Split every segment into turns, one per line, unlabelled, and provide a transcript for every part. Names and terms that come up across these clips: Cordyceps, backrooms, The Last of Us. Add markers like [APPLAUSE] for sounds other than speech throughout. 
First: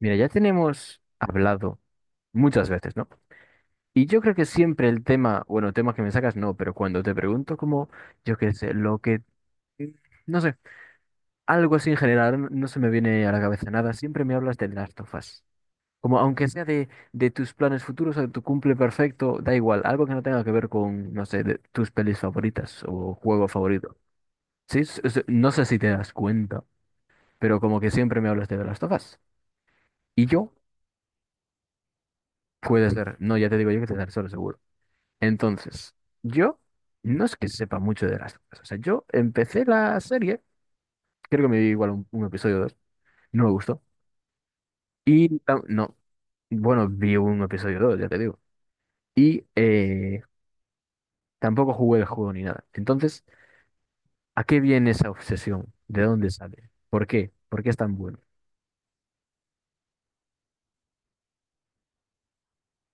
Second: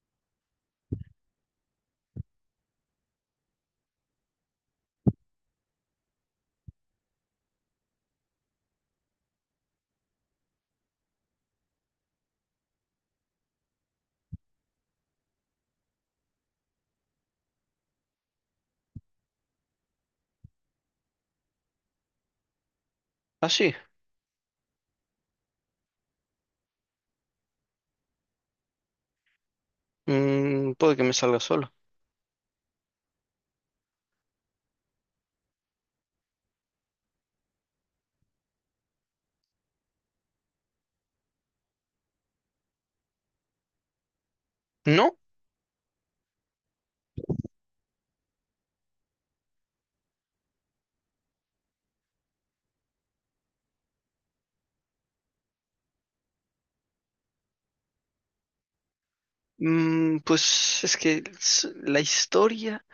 Mira, ya tenemos hablado muchas veces, ¿no? Y yo creo que siempre el tema, bueno, tema que me sacas, no, pero cuando te pregunto como, yo qué sé, lo que, no sé, algo así en general, no se me viene a la cabeza nada, siempre me hablas del Last of Us. Como aunque sea de tus planes futuros o de tu cumple perfecto, da igual, algo que no tenga que ver con, no sé, de tus pelis favoritas o juego
Ah, sí,
favorito. Sí, no sé si te das cuenta, pero como que siempre me hablas de The Last of Us. Y yo,
puede que me salga solo.
puede ser, no, ya te digo yo que te daré solo seguro. Entonces, yo no es que sepa mucho de las cosas. O sea, yo empecé la serie, creo que me vi igual un episodio o dos, no me gustó.
No,
Y no, bueno, vi un episodio o dos, ya te digo. Y tampoco jugué el juego ni nada. Entonces, ¿a qué viene esa obsesión? ¿De dónde sale? ¿Por qué? ¿Por qué es tan bueno?
pues es que la historia,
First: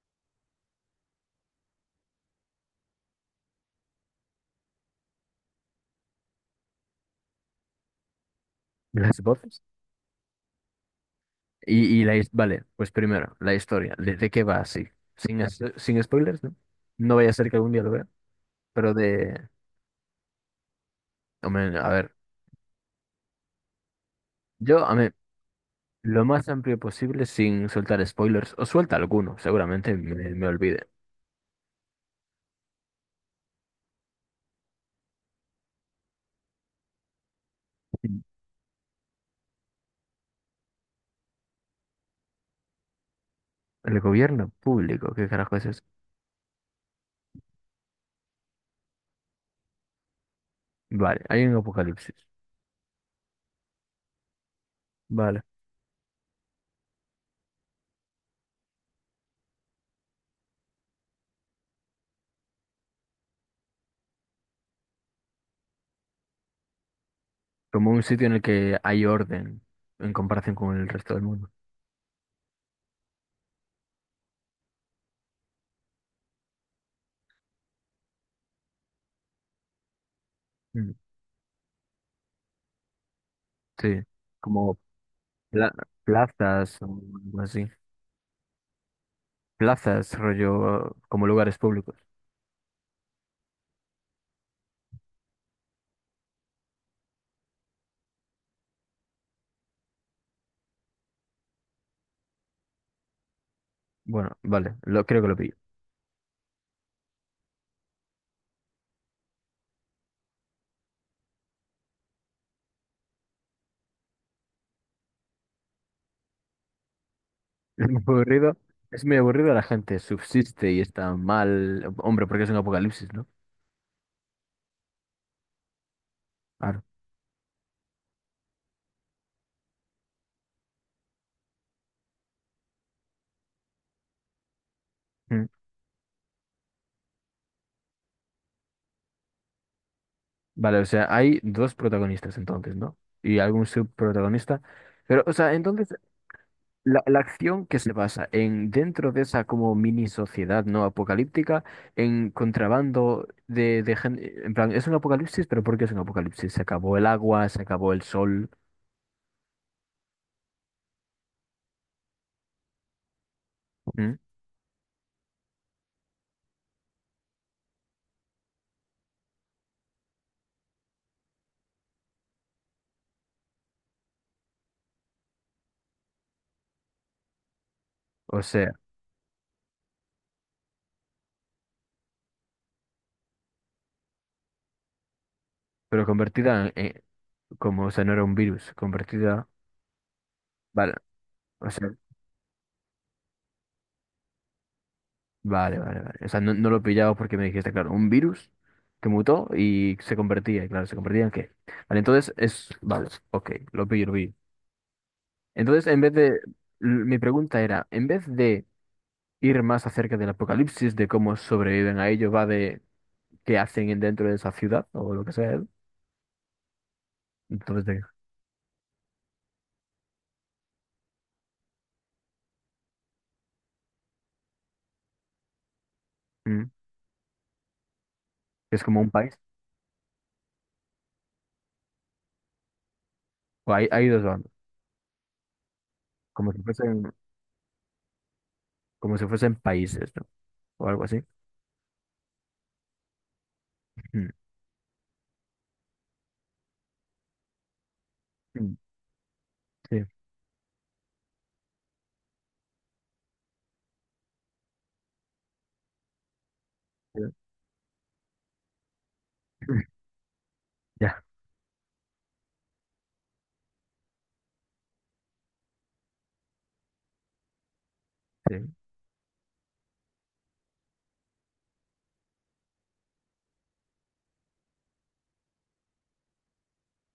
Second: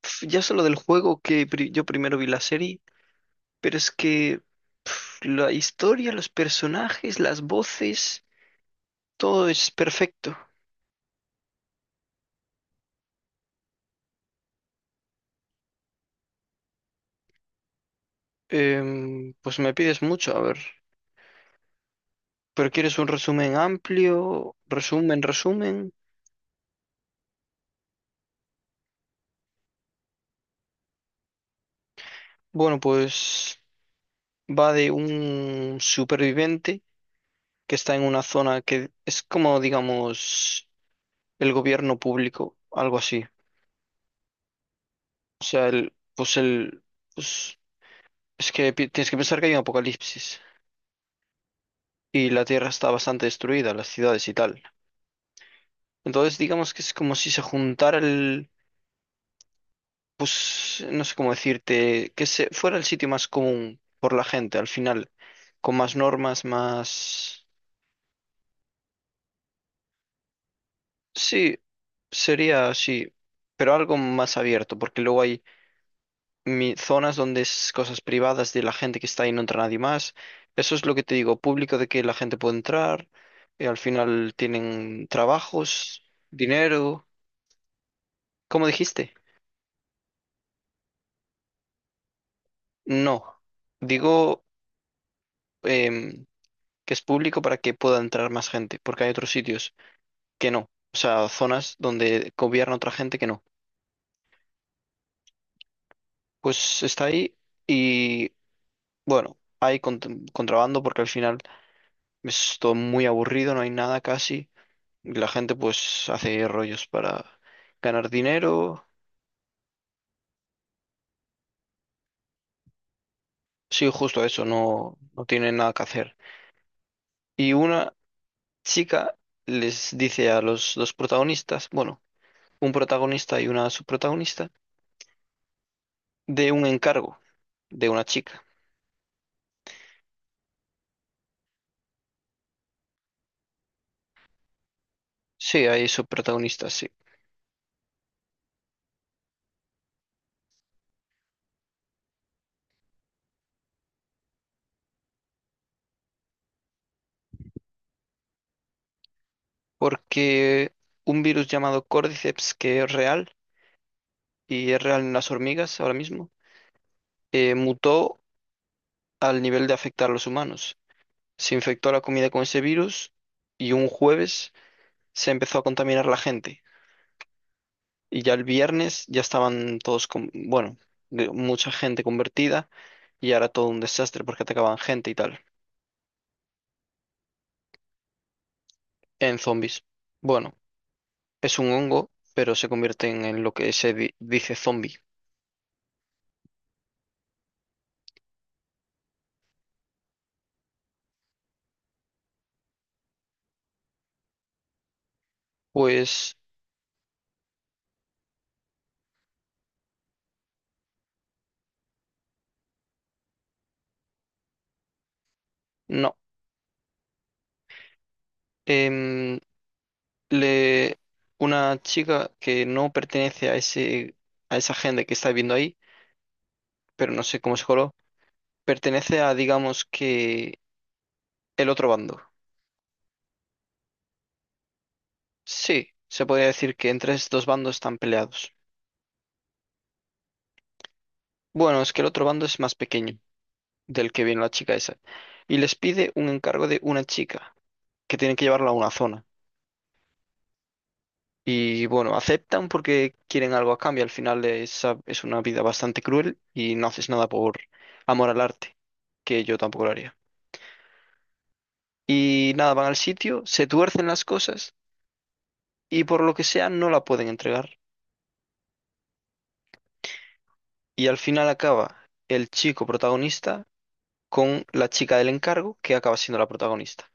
ya solo del juego que yo primero vi la serie, pero es que la historia, los personajes, las voces,
¿Las
todo
voces?
es perfecto.
Vale, pues primero, la historia. ¿De qué va así? Sin spoilers, ¿no? No vaya a ser que algún día lo vea, pero de...
Pues me pides mucho, a ver,
hombre, a ver.
pero ¿quieres un resumen amplio?
Yo, a mí,
Resumen, resumen.
Lo más amplio posible sin soltar spoilers, o suelta alguno, seguramente me olvide.
Bueno, pues va de un superviviente que está en una zona que es como, digamos, el gobierno público, algo así.
El gobierno público, ¿qué
O
carajo es
sea,
eso?
pues es que tienes que pensar que hay un apocalipsis
Vale, hay un apocalipsis.
y la Tierra está bastante destruida, las ciudades y tal.
Vale.
Entonces, digamos que es como si se juntara el, pues no sé cómo decirte, que se fuera el sitio más común por la gente al final, con más normas, más,
Como un sitio en el que hay orden en comparación con el resto del mundo.
sí, sería así, pero algo más abierto, porque luego hay zonas donde es cosas privadas de la gente que está ahí, no entra nadie más. Eso es
Mm.
lo que te digo, público de que la gente puede entrar, al
Sí,
final
como
tienen
pla-
trabajos,
plazas o
dinero.
algo así.
¿Cómo dijiste?
Plazas, rollo, como lugares públicos.
No, digo em, que es público para que pueda entrar más gente, porque hay otros sitios que no, o sea, zonas donde gobierna otra gente que no.
Bueno, vale, creo que lo pillo. [LAUGHS]
Pues está ahí y bueno, hay contrabando porque al final es todo muy aburrido, no hay nada casi. Y la gente pues hace rollos para
Es muy
ganar
aburrido.
dinero.
Es muy aburrido, la gente subsiste y está mal. Hombre, porque es un apocalipsis, ¿no?
Sí, justo eso, no, no tienen nada que hacer.
Claro.
Y una chica les dice a los dos protagonistas, bueno, un protagonista y una subprotagonista, de un encargo de una chica.
Vale, o sea, hay dos protagonistas entonces, ¿no? Y algún subprotagonista. Pero, o sea,
Sí, hay
entonces,
subprotagonistas, sí.
la acción que se basa en dentro de esa como mini sociedad no apocalíptica, en contrabando de gente, en plan, es un apocalipsis, pero ¿por qué es un apocalipsis? Se acabó el agua, se acabó el sol.
Porque un virus llamado Cordyceps, que es real,
¿Mm?
y es real en las hormigas ahora mismo, mutó al nivel de afectar a los humanos. Se infectó la comida con ese virus y un jueves se empezó a contaminar la gente. Y ya
O
el
sea,
viernes ya estaban todos, con, bueno, mucha gente convertida y ahora todo un desastre porque atacaban gente y tal,
pero convertida como, o sea, no era un virus,
en
convertida,
zombies. Bueno,
vale,
es un
o sea,
hongo, pero se convierten en lo que se dice zombie.
vale, vale, vale. O sea, no, no lo pillaba porque me dijiste, claro, un virus que mutó y se convertía, y claro, ¿se convertía en qué? Vale, entonces vale, ok, lo pillo, lo pillo. Entonces, en vez de...
Pues
l- mi pregunta era, en vez de ir más acerca del apocalipsis, de cómo sobreviven a ello, va de qué hacen dentro de esa ciudad o lo que sea,
no.
entonces de...
Em, Le, una chica que no pertenece a ese, a esa gente que está viviendo ahí,
mm,
pero no sé cómo se coló,
es como un
pertenece a,
país.
digamos que, el otro bando.
O hay dos bandos,
Sí, se podría
como si
decir que
fuesen,
entre estos dos bandos están peleados.
como si fuesen países, ¿no? O algo así.
Bueno, es que el otro bando es más pequeño, del que
Mm,
viene la chica esa, y les pide un encargo de una chica, que tienen que llevarla a
mm,
una zona.
sí.
Y bueno, aceptan porque quieren algo a cambio, al final es una vida bastante cruel y no haces
Sí.
nada por amor al arte, que yo tampoco lo
[LAUGHS]
haría.
Ya,
Y nada, van al sitio, se tuercen las cosas y por lo que sea no la pueden entregar.
sí.
Y al final acaba el chico protagonista con la chica del encargo que acaba siendo la protagonista.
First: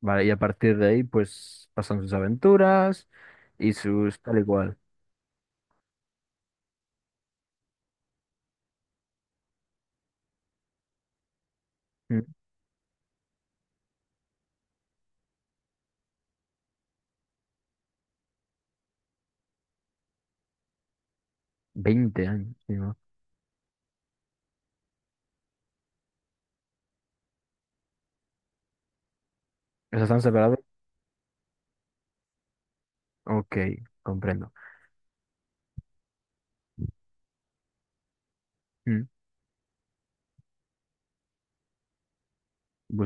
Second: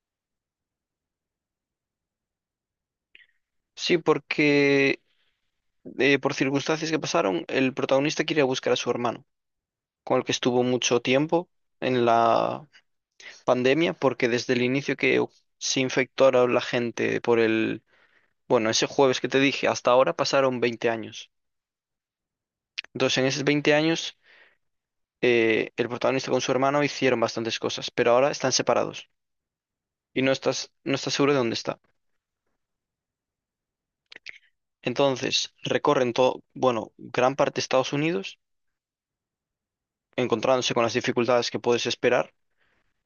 Vale, y a partir de ahí, pues pasan sus aventuras y
Sí,
sus tal y cual.
porque por circunstancias que pasaron, el protagonista quiere buscar a su hermano, con el que estuvo mucho tiempo en
Mm.
la pandemia, porque desde el inicio que se infectó a la gente por el, bueno, ese jueves que te dije, hasta ahora pasaron 20 años.
20 años, sí, ¿no? O
Entonces, en esos 20 años, el protagonista con su hermano hicieron bastantes cosas, pero ahora están separados
sea, ¿están
y
separados?
no estás seguro de dónde está.
Ok, comprendo.
Entonces, recorren todo, bueno, gran parte de Estados Unidos
Mm.
encontrándose con las dificultades que puedes esperar,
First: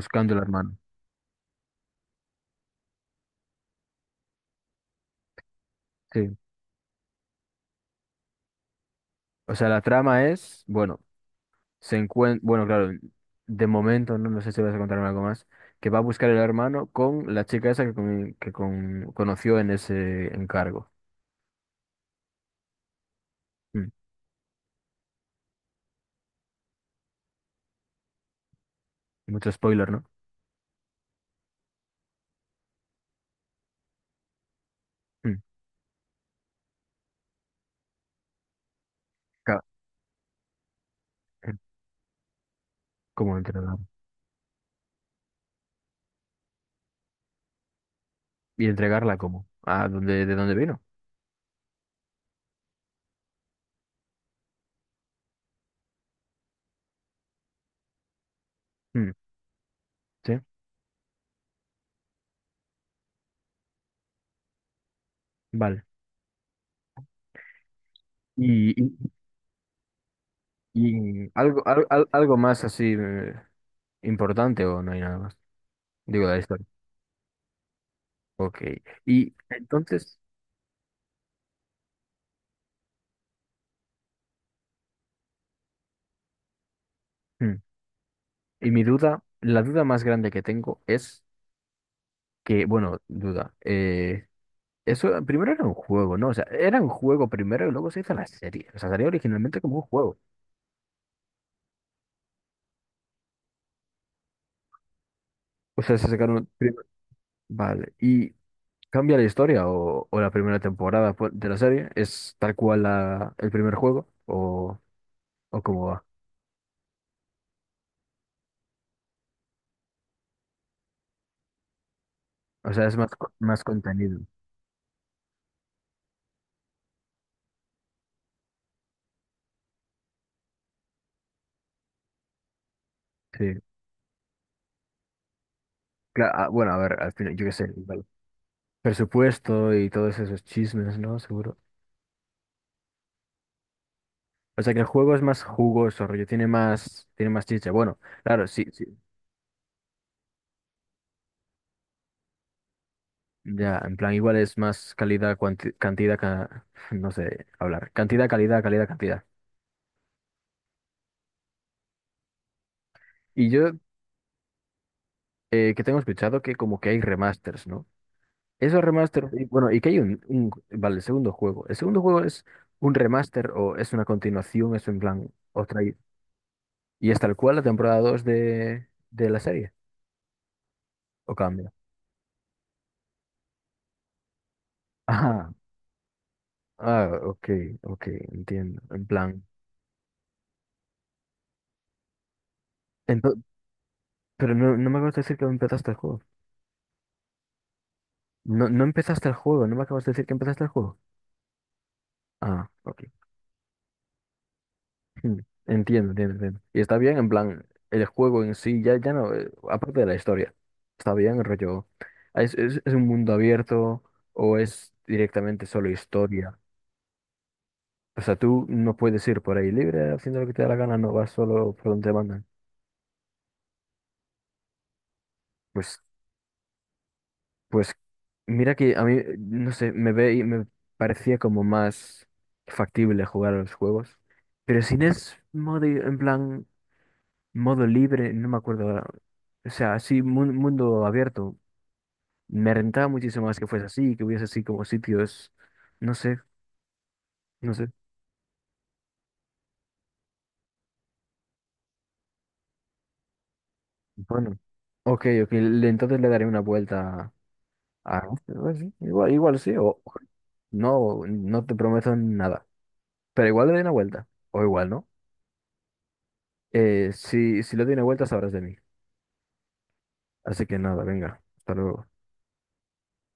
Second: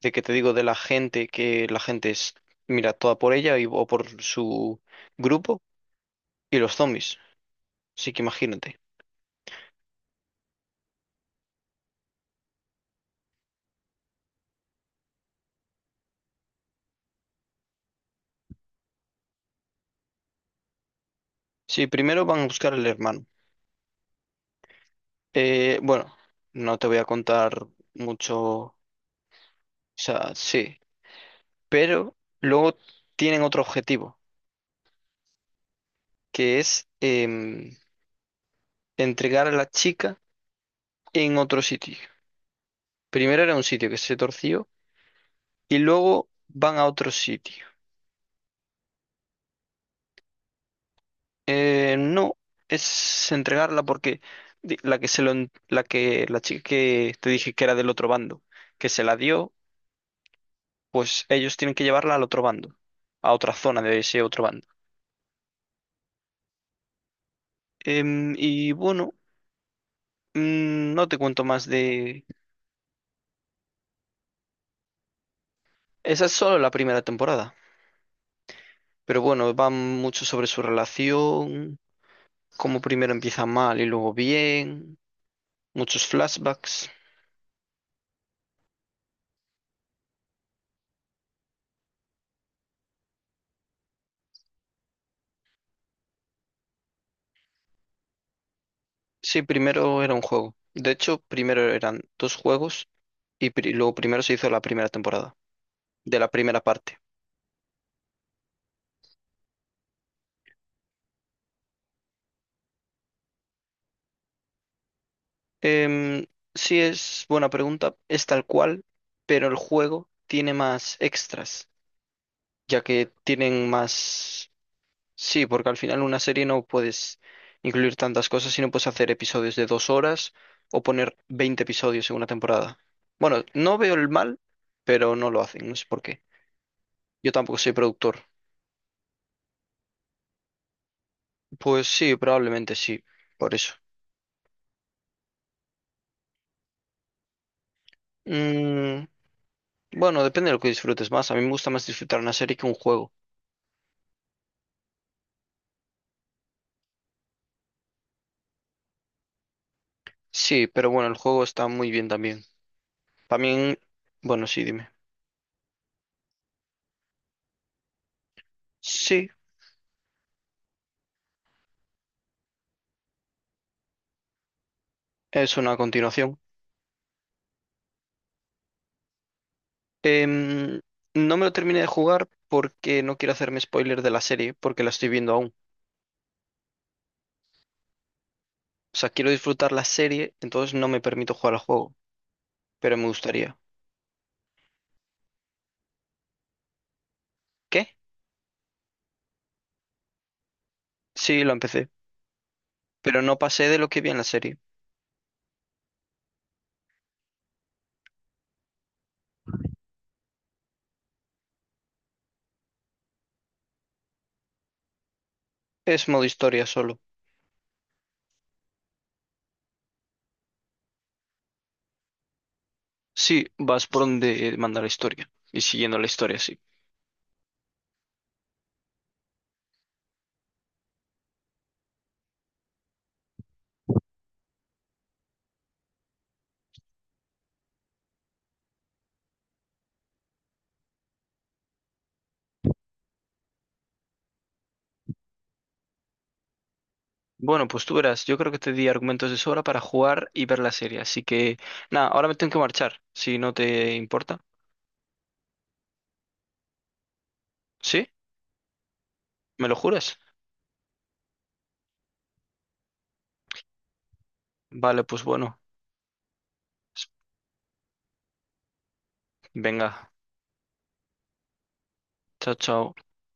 de que te
el
digo de la
hermano.
gente, que la gente es, mira, toda por ella y, o por su grupo,
Sí.
y los zombies. Así que imagínate.
O sea, la trama es, bueno, se encuentra, bueno, claro, de momento, no, no sé si vas a contarme algo más, que va a buscar el hermano con la chica esa que, conoció en ese encargo.
Sí, primero van a buscar al hermano.
Mm.
Bueno, no te voy a contar mucho, o
Mucho spoiler, ¿no?
sea, sí, pero luego tienen otro objetivo,
Mm,
que es entregar a
ca-
la chica en
eh,
otro sitio.
¿Cómo
Primero era un
entregarla?
sitio que se torció y luego van a otro sitio.
¿Y entregarla cómo? ¿De dónde vino?
No, es entregarla porque di- la que se lo, en- la que la chica que te dije que era del otro bando, que se
Mm,
la dio,
sí,
pues ellos tienen que llevarla al otro bando, a otra zona de ese otro bando.
vale.
Y
Y, y-
bueno, no te
y
cuento
algo,
más
al- al-
de...
algo más así importante o no hay nada más.
Esa
Digo,
es
la
solo
historia.
la primera temporada,
Ok.
pero
Y
bueno, va
entonces,
mucho sobre su relación, cómo primero empieza mal y luego bien, muchos flashbacks.
hmm, y mi duda, la duda más grande que tengo es que, bueno, eso primero era un juego, ¿no? O sea, era un juego primero y luego se hizo la serie. O sea, salió
Sí,
originalmente como un
primero era
juego.
un juego. De hecho, primero eran dos juegos. Y lo primero se hizo la primera temporada,
O sea,
de la primera parte.
vale. ¿Y cambia la historia o la primera temporada pues, de la serie? ¿Es tal cual el primer juego o cómo
Em,
va?
sí es buena pregunta, es tal cual, pero el juego tiene más extras,
O
ya
sea, es más,
que
más
tienen
contenido.
más... Sí, porque al final una serie no puedes incluir tantas cosas, sino puedes hacer episodios de 2 horas o poner 20 episodios en una temporada. Bueno,
Sí.
no veo el mal, pero no lo hacen, no sé por qué.
Bueno, a ver, al
Yo
final, yo qué
tampoco
sé,
soy
igual.
productor.
Presupuesto y todos esos chismes, ¿no? Seguro.
Pues sí, probablemente sí, por eso.
O sea, que el juego es más jugoso, rollo, tiene más, chiste. Bueno, claro, sí, sí.
Mm, bueno, depende de lo que disfrutes más. A mí me gusta más disfrutar una serie que un juego.
Ya, en plan, igual es más calidad, cantidad, [LAUGHS] no sé hablar. Cantidad, calidad, calidad, cantidad.
Sí, pero bueno, el juego está muy bien también.
Y yo,
También, bueno, sí, dime.
que tengo escuchado que como que hay remasters, ¿no? Esos
Sí,
remasters, y bueno, y que hay vale, el segundo juego. El segundo juego es un remaster o es una continuación, es en plan
es una
otra.
continuación.
Y es tal cual la temporada 2 de la serie.
Em,
¿O
no me lo
cambia?
terminé de jugar porque no quiero hacerme spoiler de la serie, porque la estoy viendo aún.
[LAUGHS] Ah, ah, ok, ok, entiendo.
O
En
sea, quiero
plan.
disfrutar la serie, entonces no me permito jugar al juego, pero me
ento-
gustaría.
pero no, no me acabas de decir que empezaste el juego.
¿Qué?
No, no empezaste el juego, no me acabas de decir que empezaste el juego.
Sí, lo empecé,
Ah, ok.
pero no pasé de lo que vi en la serie.
Hmm, Entiendo, entiendo, entiendo. Y está bien, en plan, el juego en sí, ya no, aparte de la historia. Está bien, el rollo. ¿Es un mundo abierto o es directamente solo
Es modo
historia?
historia solo.
O sea, tú no puedes ir por ahí libre haciendo lo que te da la gana, no vas solo por donde te mandan.
Sí, vas por donde manda la historia y siguiendo
Pues,
la historia, sí.
pues mira que a mí, no sé, me ve y me parecía como más factible jugar a los juegos. Pero si no es modo, en plan, modo libre, no me acuerdo ahora. O sea, así, mundo abierto. Me rentaba muchísimo más que fuese así, que hubiese así como sitios, no sé,
Bueno,
no
pues
sé.
tú verás, yo creo que te di argumentos de sobra para jugar y ver la serie, así que nada, ahora me tengo que marchar, si no te importa.
Bueno, ok, ok, entonces le daré una vuelta
¿Sí?
a... sí, igual, igual
¿Me
sí,
lo
o
juras?
no, no te prometo nada. Pero igual le daré una vuelta, o igual,
Vale,
¿no?
pues bueno,
Si le doy una vuelta, sabrás de mí.
venga,
Así que nada, venga. Hasta luego.
chao, chao.